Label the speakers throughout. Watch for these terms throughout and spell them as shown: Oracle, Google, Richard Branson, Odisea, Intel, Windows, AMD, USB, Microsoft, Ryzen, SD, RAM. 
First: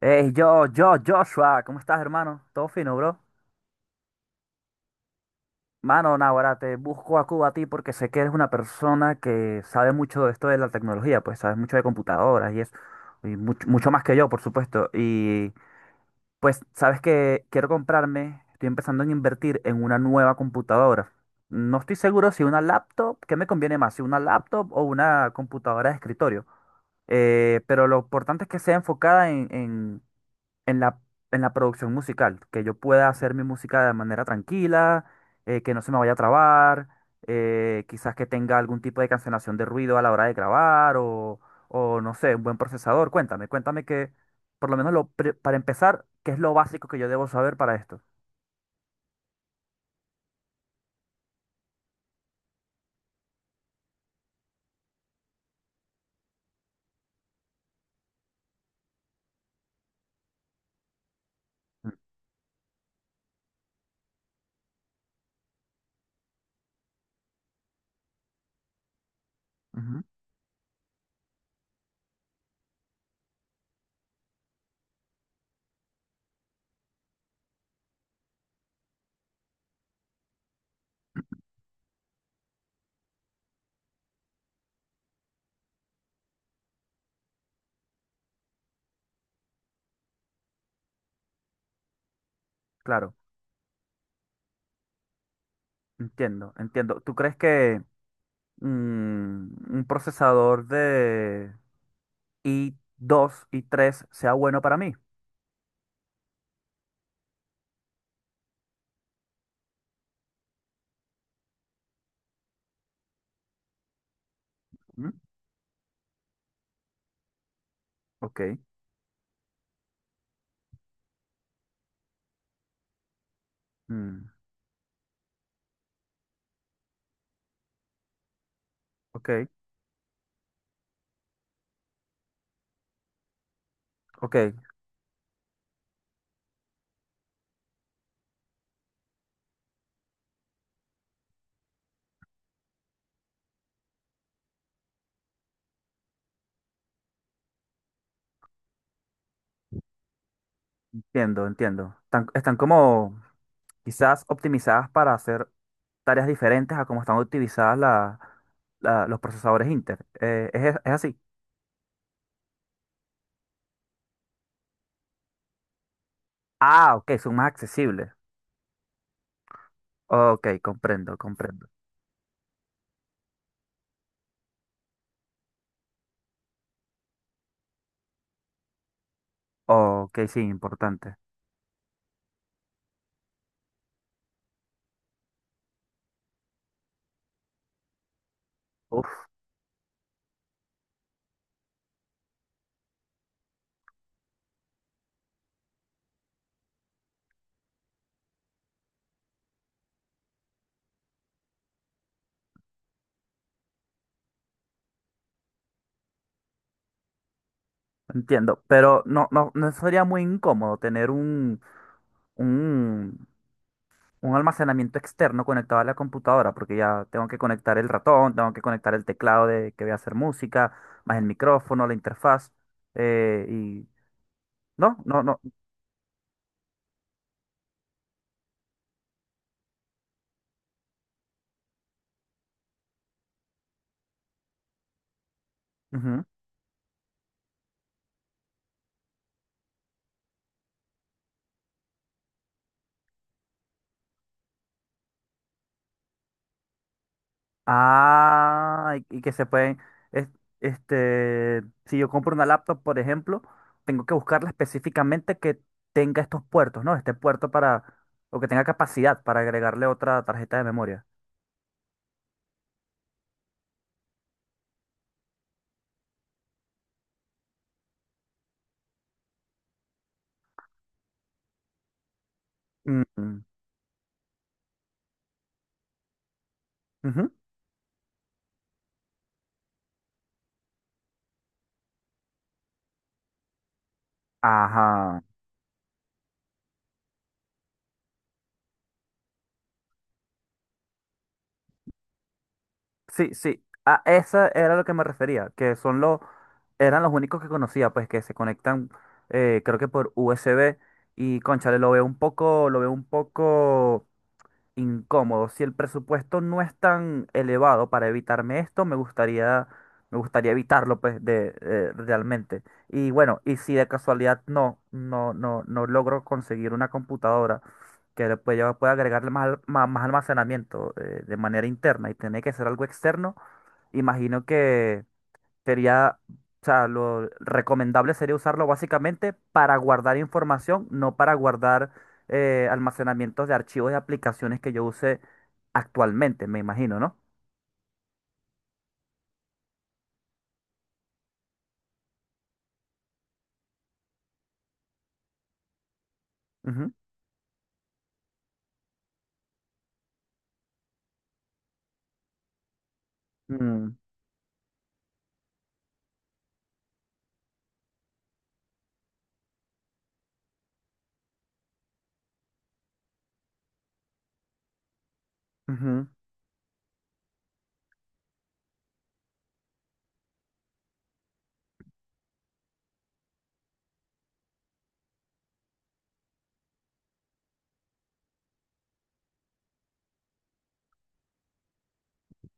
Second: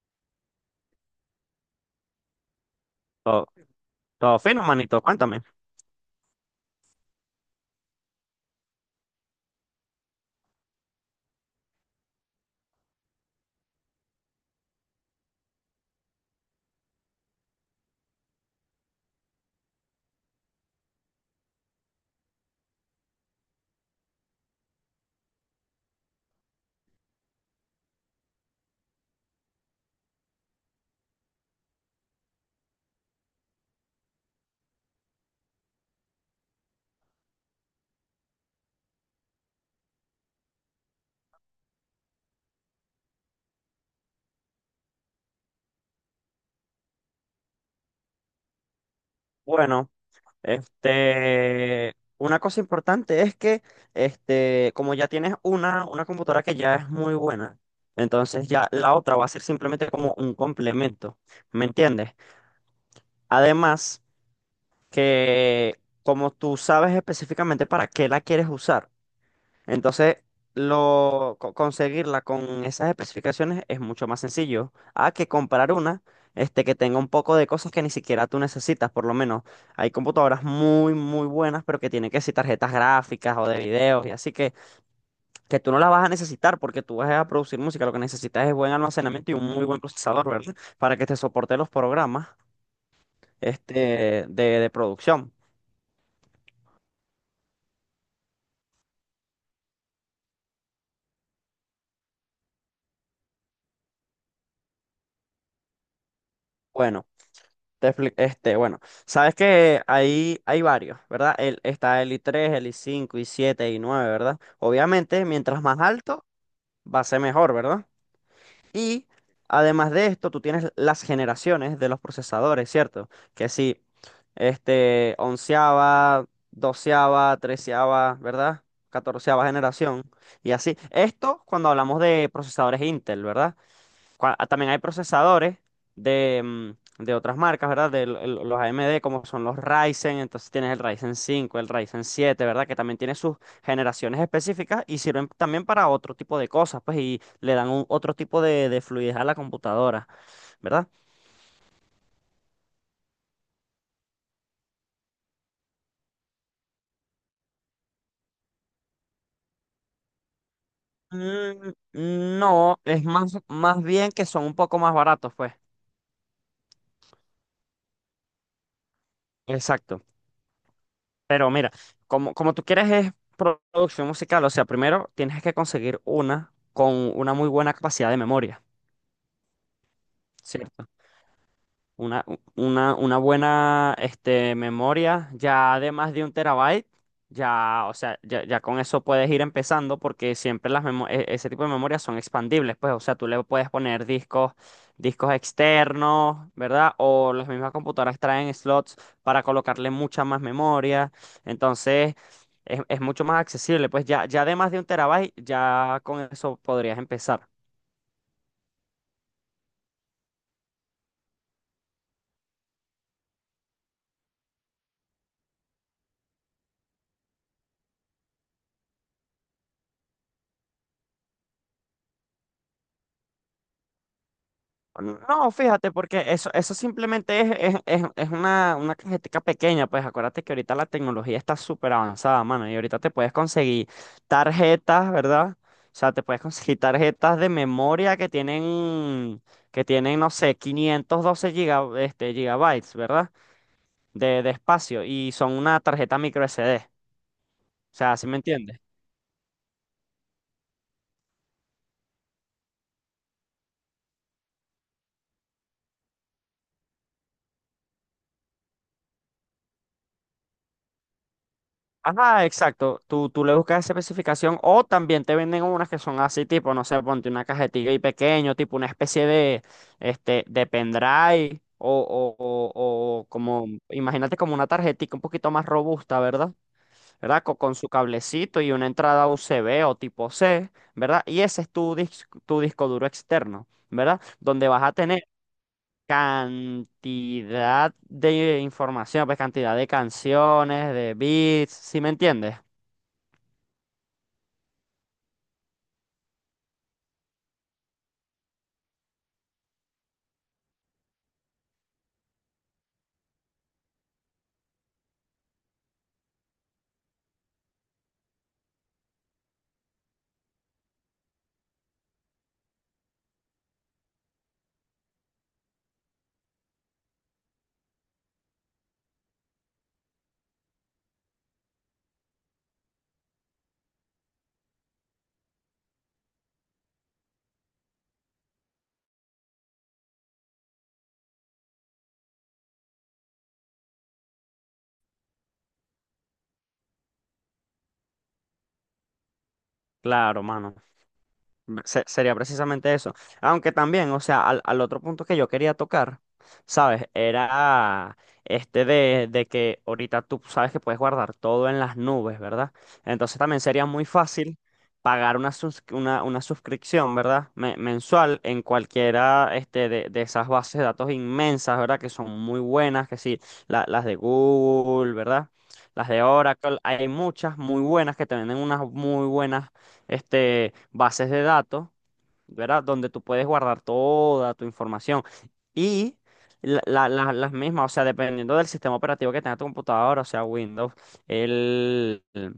Speaker 1: Hey, yo, Joshua, ¿cómo estás, hermano? Todo fino, bro.
Speaker 2: Todo, todo fino, manito, cuéntame.
Speaker 1: Mano, Navarra, te busco a Cuba a ti porque sé que eres una persona que sabe mucho de esto de la tecnología, pues sabes mucho de computadoras y eso, y mucho, mucho más que yo, por supuesto. Y pues sabes que quiero comprarme, estoy empezando en invertir en una nueva computadora. No estoy seguro si una laptop, ¿qué me conviene más? Si una laptop o una computadora de escritorio. Pero lo importante es que sea enfocada en en la producción musical, que yo pueda hacer mi música de manera tranquila, que no se me vaya a trabar, quizás que tenga algún tipo de cancelación de ruido a la hora de grabar o no sé, un buen procesador. Por lo menos para empezar, ¿qué es lo básico que yo debo saber para esto?
Speaker 2: Bueno, una cosa importante es que, como ya tienes una computadora que ya es muy buena, entonces ya la otra va a ser simplemente como un complemento, ¿me
Speaker 1: Mm,
Speaker 2: entiendes? Además, que como tú sabes específicamente para qué la quieres usar,
Speaker 1: ujú,
Speaker 2: entonces, conseguirla con esas especificaciones es mucho más sencillo a que comprar una que tenga un poco de cosas que ni siquiera tú necesitas, por lo menos. Hay computadoras muy, muy buenas, pero que tienen que ser tarjetas gráficas o de videos y así que tú no las vas a necesitar porque tú vas a producir música. Lo que necesitas es buen almacenamiento y un muy buen procesador, ¿verdad? Para que te soporte los programas
Speaker 1: claro,
Speaker 2: de producción.
Speaker 1: entiendo, entiendo. ¿Tú crees que un procesador de i dos y 3 sea bueno para mí?
Speaker 2: Bueno. Bueno, sabes que hay varios, ¿verdad? Está el I3, el I5, i7 i9, ¿verdad?
Speaker 1: Mm.
Speaker 2: Obviamente, mientras más alto, va a ser mejor, ¿verdad?
Speaker 1: Ok.
Speaker 2: Y además de esto, tú tienes las generaciones de los procesadores, ¿cierto? Que sí,
Speaker 1: Mm.
Speaker 2: onceava, doceava, treceava, ¿verdad? Catorceava
Speaker 1: Ok.
Speaker 2: generación y así. Esto cuando hablamos de procesadores Intel, ¿verdad?
Speaker 1: Ok,
Speaker 2: También hay procesadores de otras marcas, ¿verdad? De los AMD, como son los Ryzen, entonces tienes el Ryzen 5, el Ryzen 7, ¿verdad? Que también tiene sus generaciones específicas y sirven también para otro tipo de cosas, pues, y le dan otro tipo de fluidez a la computadora, ¿verdad?
Speaker 1: entiendo, entiendo. Están, están como quizás optimizadas para hacer tareas diferentes a como están optimizadas los procesadores Inter. ¿Es, es así?
Speaker 2: Mm, no, es más bien que son un poco más baratos, pues.
Speaker 1: Ah, ok, son más accesibles.
Speaker 2: Exacto.
Speaker 1: Ok, comprendo,
Speaker 2: Pero
Speaker 1: comprendo.
Speaker 2: mira, como tú quieres es producción musical, o sea, primero tienes que conseguir una con una muy buena capacidad de memoria.
Speaker 1: Ok, sí,
Speaker 2: ¿Cierto?
Speaker 1: importante.
Speaker 2: Una buena memoria ya de más de un terabyte, ya, o sea, ya con eso
Speaker 1: Uf,
Speaker 2: puedes ir empezando porque siempre ese tipo de memorias son expandibles, pues, o sea, tú le puedes poner discos, discos externos, ¿verdad? O las mismas computadoras traen slots para colocarle mucha más memoria, entonces es mucho más accesible, pues ya de más de un terabyte, ya con eso podrías empezar.
Speaker 1: entiendo. Pero no, no, no sería muy incómodo tener un un almacenamiento externo conectado a la computadora, porque ya tengo que conectar el ratón, tengo que conectar el teclado de que voy a hacer música, más el micrófono, la interfaz, eh, y no, no, no.
Speaker 2: No, fíjate, porque eso simplemente es una cajetica pequeña, pues acuérdate que ahorita la tecnología está súper avanzada, mano, y ahorita te puedes conseguir tarjetas, ¿verdad? O sea, te
Speaker 1: Ujú.
Speaker 2: puedes conseguir tarjetas de memoria que tienen, no sé, 512 gigabytes, ¿verdad? De espacio, y son una tarjeta micro SD, o sea, ¿sí me entiendes?
Speaker 1: Ah, y que se pueden, es- este, si yo compro una laptop, por ejemplo, tengo que buscarla específicamente que tenga estos puertos, ¿no? Este puerto para, o que tenga capacidad para agregarle otra tarjeta de memoria.
Speaker 2: Ajá, exacto. Tú le buscas esa especificación o también te venden unas que son así, tipo, no sé, ponte una cajetilla y pequeño, tipo una especie de, pendrive o
Speaker 1: Mm,
Speaker 2: como, imagínate como una tarjetita un poquito más robusta, ¿verdad?
Speaker 1: ujú.
Speaker 2: Con su cablecito y una entrada USB o tipo C, ¿verdad? Y ese es tu disco duro externo, ¿verdad? Donde vas a tener
Speaker 1: Ajá.
Speaker 2: cantidad de información, pues cantidad de canciones, de beats, ¿sí me entiendes?
Speaker 1: Sí, sí. A esa era lo que me refería, que son los, eran los únicos que conocía, pues que se conectan, creo que por USB y cónchale, lo veo un poco, lo veo un poco incómodo. Si el presupuesto no es tan elevado para evitarme esto, me gustaría evitarlo, pues, realmente. Y bueno, y si de casualidad no logro conseguir una computadora que pueda agregarle más, más almacenamiento, de manera interna y tiene que ser algo externo, imagino que o sea, lo recomendable sería usarlo básicamente para guardar información, no para guardar almacenamientos de archivos de aplicaciones que yo use actualmente, me imagino, ¿no?
Speaker 2: Claro, mano. Sería precisamente eso. Aunque también, o sea, al otro punto que yo quería tocar,
Speaker 1: Ujú.
Speaker 2: ¿sabes? Era de que ahorita tú sabes que puedes guardar todo en las nubes, ¿verdad? Entonces también sería
Speaker 1: Mm,
Speaker 2: muy fácil pagar una suscripción, ¿verdad? Mensual en cualquiera de esas bases de datos inmensas, ¿verdad? Que son muy buenas, que sí, las de Google, ¿verdad?
Speaker 1: ujú.
Speaker 2: Las de Oracle, hay muchas muy buenas que te venden unas muy buenas bases de datos, ¿verdad? Donde tú puedes guardar toda tu información. Y las mismas, o sea, dependiendo del sistema operativo que tenga tu computadora, o sea, Windows, el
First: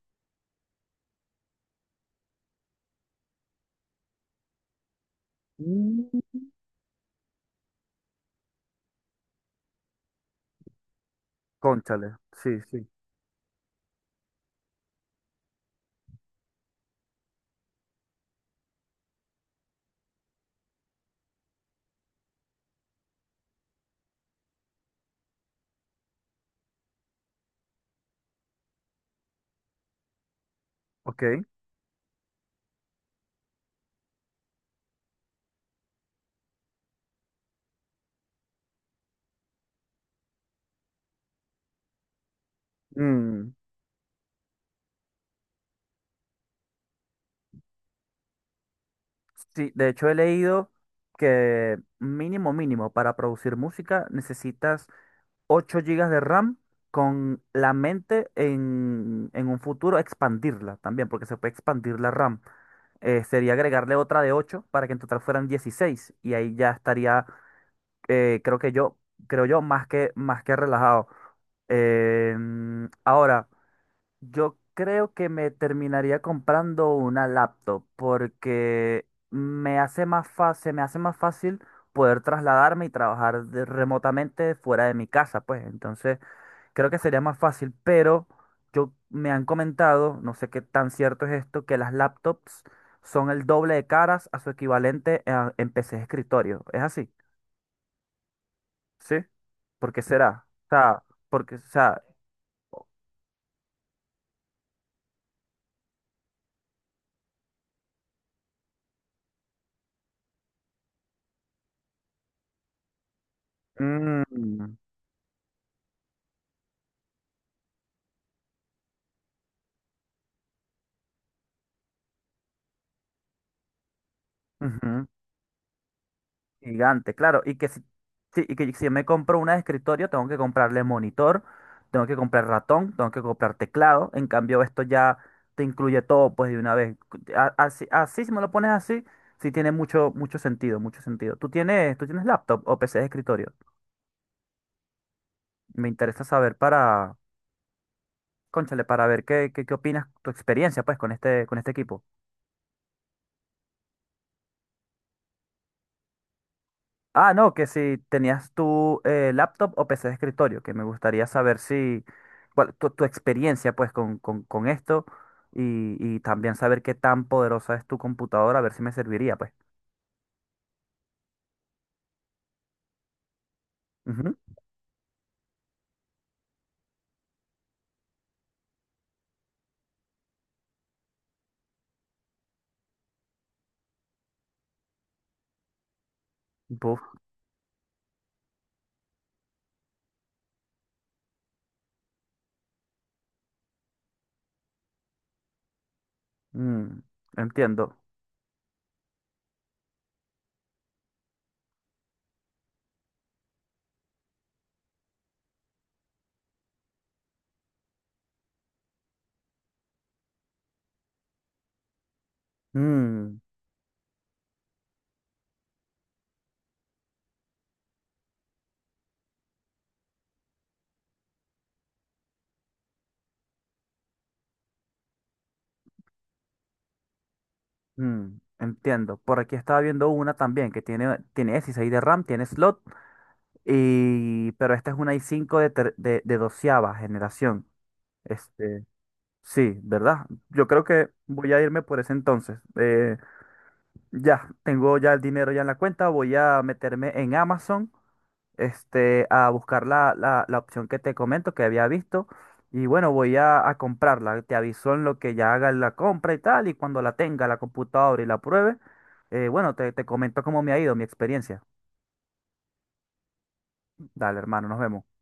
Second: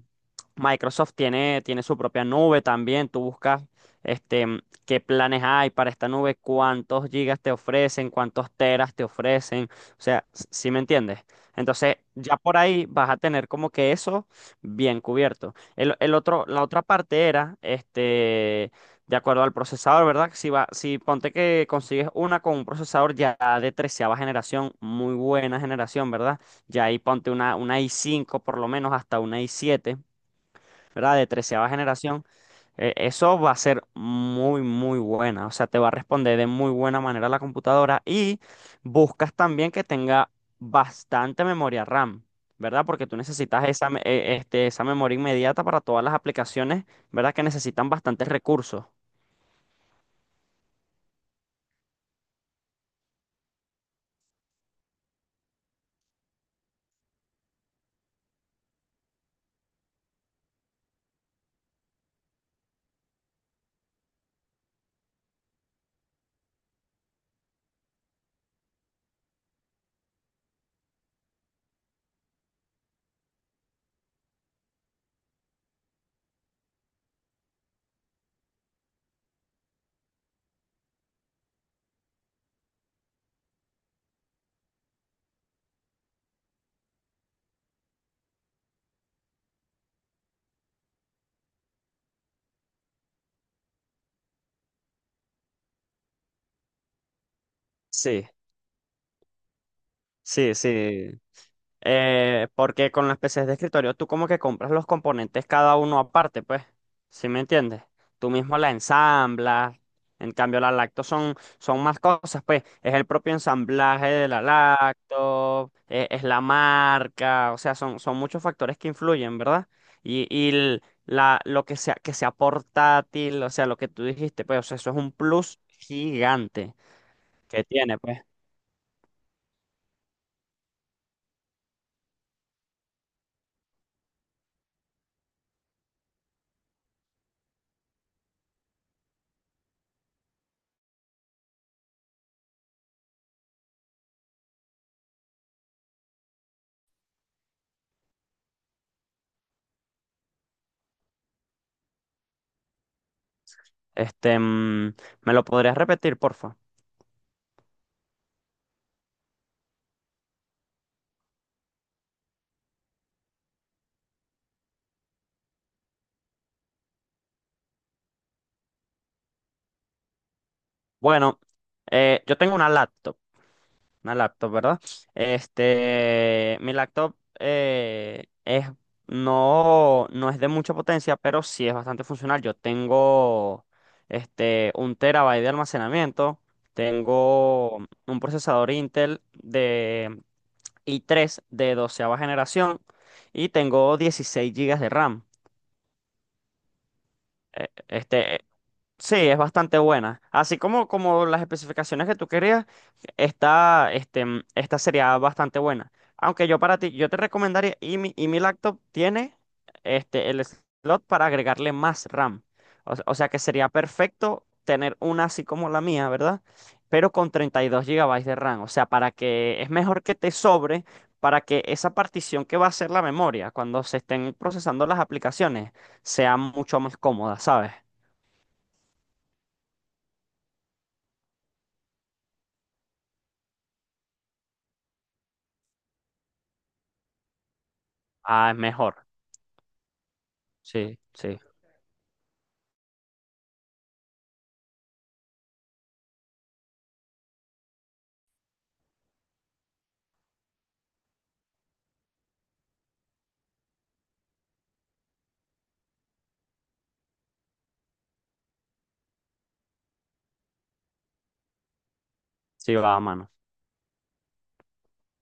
Speaker 2: Microsoft tiene, su propia nube también. Tú buscas este, mm, qué planes hay para
Speaker 1: Mm.
Speaker 2: esta nube, cuántos gigas te ofrecen, cuántos teras te ofrecen. O sea, ¿si me entiendes? Entonces,
Speaker 1: Cónchale,
Speaker 2: ya
Speaker 1: sí,
Speaker 2: por ahí
Speaker 1: sí,
Speaker 2: vas a tener como que eso bien cubierto. La otra parte era, de acuerdo al procesador, ¿verdad? Si ponte que consigues una con un procesador ya de treceava generación, muy buena generación, ¿verdad? Ya ahí ponte una i5 por lo menos hasta una i7, ¿verdad?
Speaker 1: ok.
Speaker 2: De treceava generación. Eso va a ser muy, muy buena. O sea, te va a responder de muy buena manera la computadora y buscas también que tenga bastante memoria RAM, ¿verdad? Porque tú
Speaker 1: Mm,
Speaker 2: necesitas esa memoria inmediata para todas las aplicaciones, ¿verdad? Que necesitan bastantes recursos.
Speaker 1: sí, de hecho he leído que mínimo, mínimo, para producir música necesitas 8 gigas de RAM con la mente en un futuro expandirla también, porque se puede expandir la RAM. Sería agregarle otra de 8 para que en total fueran 16 y ahí ya estaría, eh, creo que yo, creo yo, más que relajado. Ahora, yo creo que me terminaría comprando una laptop porque me hace más fácil poder trasladarme y trabajar remotamente fuera de mi casa, pues. Entonces, creo que sería más fácil, pero yo me han comentado, no sé qué tan cierto es esto, que las laptops son el doble de caras a su equivalente en PC de escritorio. ¿Es así?
Speaker 2: Sí.
Speaker 1: ¿Sí? ¿Por qué será?
Speaker 2: Sí,
Speaker 1: O sea,
Speaker 2: sí.
Speaker 1: porque, o sea,
Speaker 2: Porque con las PCs de escritorio tú como que compras los componentes cada uno aparte, pues. ¿Sí me entiendes? Tú mismo la ensamblas. En cambio, la lacto son más cosas, pues. Es el propio ensamblaje de la
Speaker 1: mm,
Speaker 2: lacto, es la marca, o sea, son muchos factores que influyen, ¿verdad? Lo que sea portátil, o sea, lo que tú dijiste, pues, o sea, eso es
Speaker 1: ujú.
Speaker 2: un plus gigante
Speaker 1: Gigante, claro. Y
Speaker 2: que
Speaker 1: que si,
Speaker 2: tiene, pues.
Speaker 1: sí, y que si yo me compro una de escritorio, tengo que comprarle monitor, tengo que comprar ratón, tengo que comprar teclado. En cambio, esto ya te incluye todo, pues, de una vez. Así, así, si me lo pones así, sí tiene mucho, mucho sentido, mucho sentido. ¿Tú tienes laptop o PC de escritorio? Me interesa saber para, cónchale, para ver qué opinas, tu experiencia, pues, con este equipo.
Speaker 2: Este, mm, ¿Me lo podrías repetir, porfa?
Speaker 1: Ah, no, que si tenías tu laptop o PC de escritorio, que me gustaría saber si, cuál, tu experiencia pues con esto y también saber qué tan poderosa es tu computadora, a ver si me serviría pues.
Speaker 2: Bueno, yo tengo una laptop,
Speaker 1: Ujú.
Speaker 2: ¿verdad? Mi laptop no, no es de mucha potencia, pero sí es bastante funcional. Yo tengo un terabyte de almacenamiento,
Speaker 1: Buf,
Speaker 2: tengo un procesador Intel de i3 de doceava generación y tengo 16 gigas de RAM.
Speaker 1: mm,
Speaker 2: Eh,
Speaker 1: entiendo.
Speaker 2: Este, Sí, es bastante buena. Así como las especificaciones que tú querías, esta sería bastante buena. Aunque yo para ti, yo te recomendaría, y mi laptop tiene el slot para agregarle más RAM. O sea
Speaker 1: Mm,
Speaker 2: que sería perfecto tener una así como la mía, ¿verdad? Pero con 32 gigabytes de RAM. O sea, para que es mejor que te sobre para que esa partición que va a ser la memoria cuando se estén procesando las aplicaciones sea mucho más cómoda, ¿sabes?
Speaker 1: mm, entiendo. Por aquí estaba viendo una también que tiene 16 de RAM, tiene slot, y, pero esta es una i cinco de doceava generación.
Speaker 2: Ah, es
Speaker 1: Este,
Speaker 2: mejor.
Speaker 1: Sí, ¿verdad? Yo creo
Speaker 2: Sí,
Speaker 1: que
Speaker 2: sí,
Speaker 1: voy a irme por ese entonces. Ya, Tengo ya el dinero ya en la cuenta, voy a meterme en Amazon, este, a buscar la opción que te comento, que había visto, y bueno, voy a comprarla. Te aviso en lo que ya haga la compra y tal, y cuando la tenga la computadora y la pruebe, bueno, te, te comento cómo me ha ido mi experiencia.
Speaker 2: sí va, a mano.
Speaker 1: Dale, hermano, nos vemos.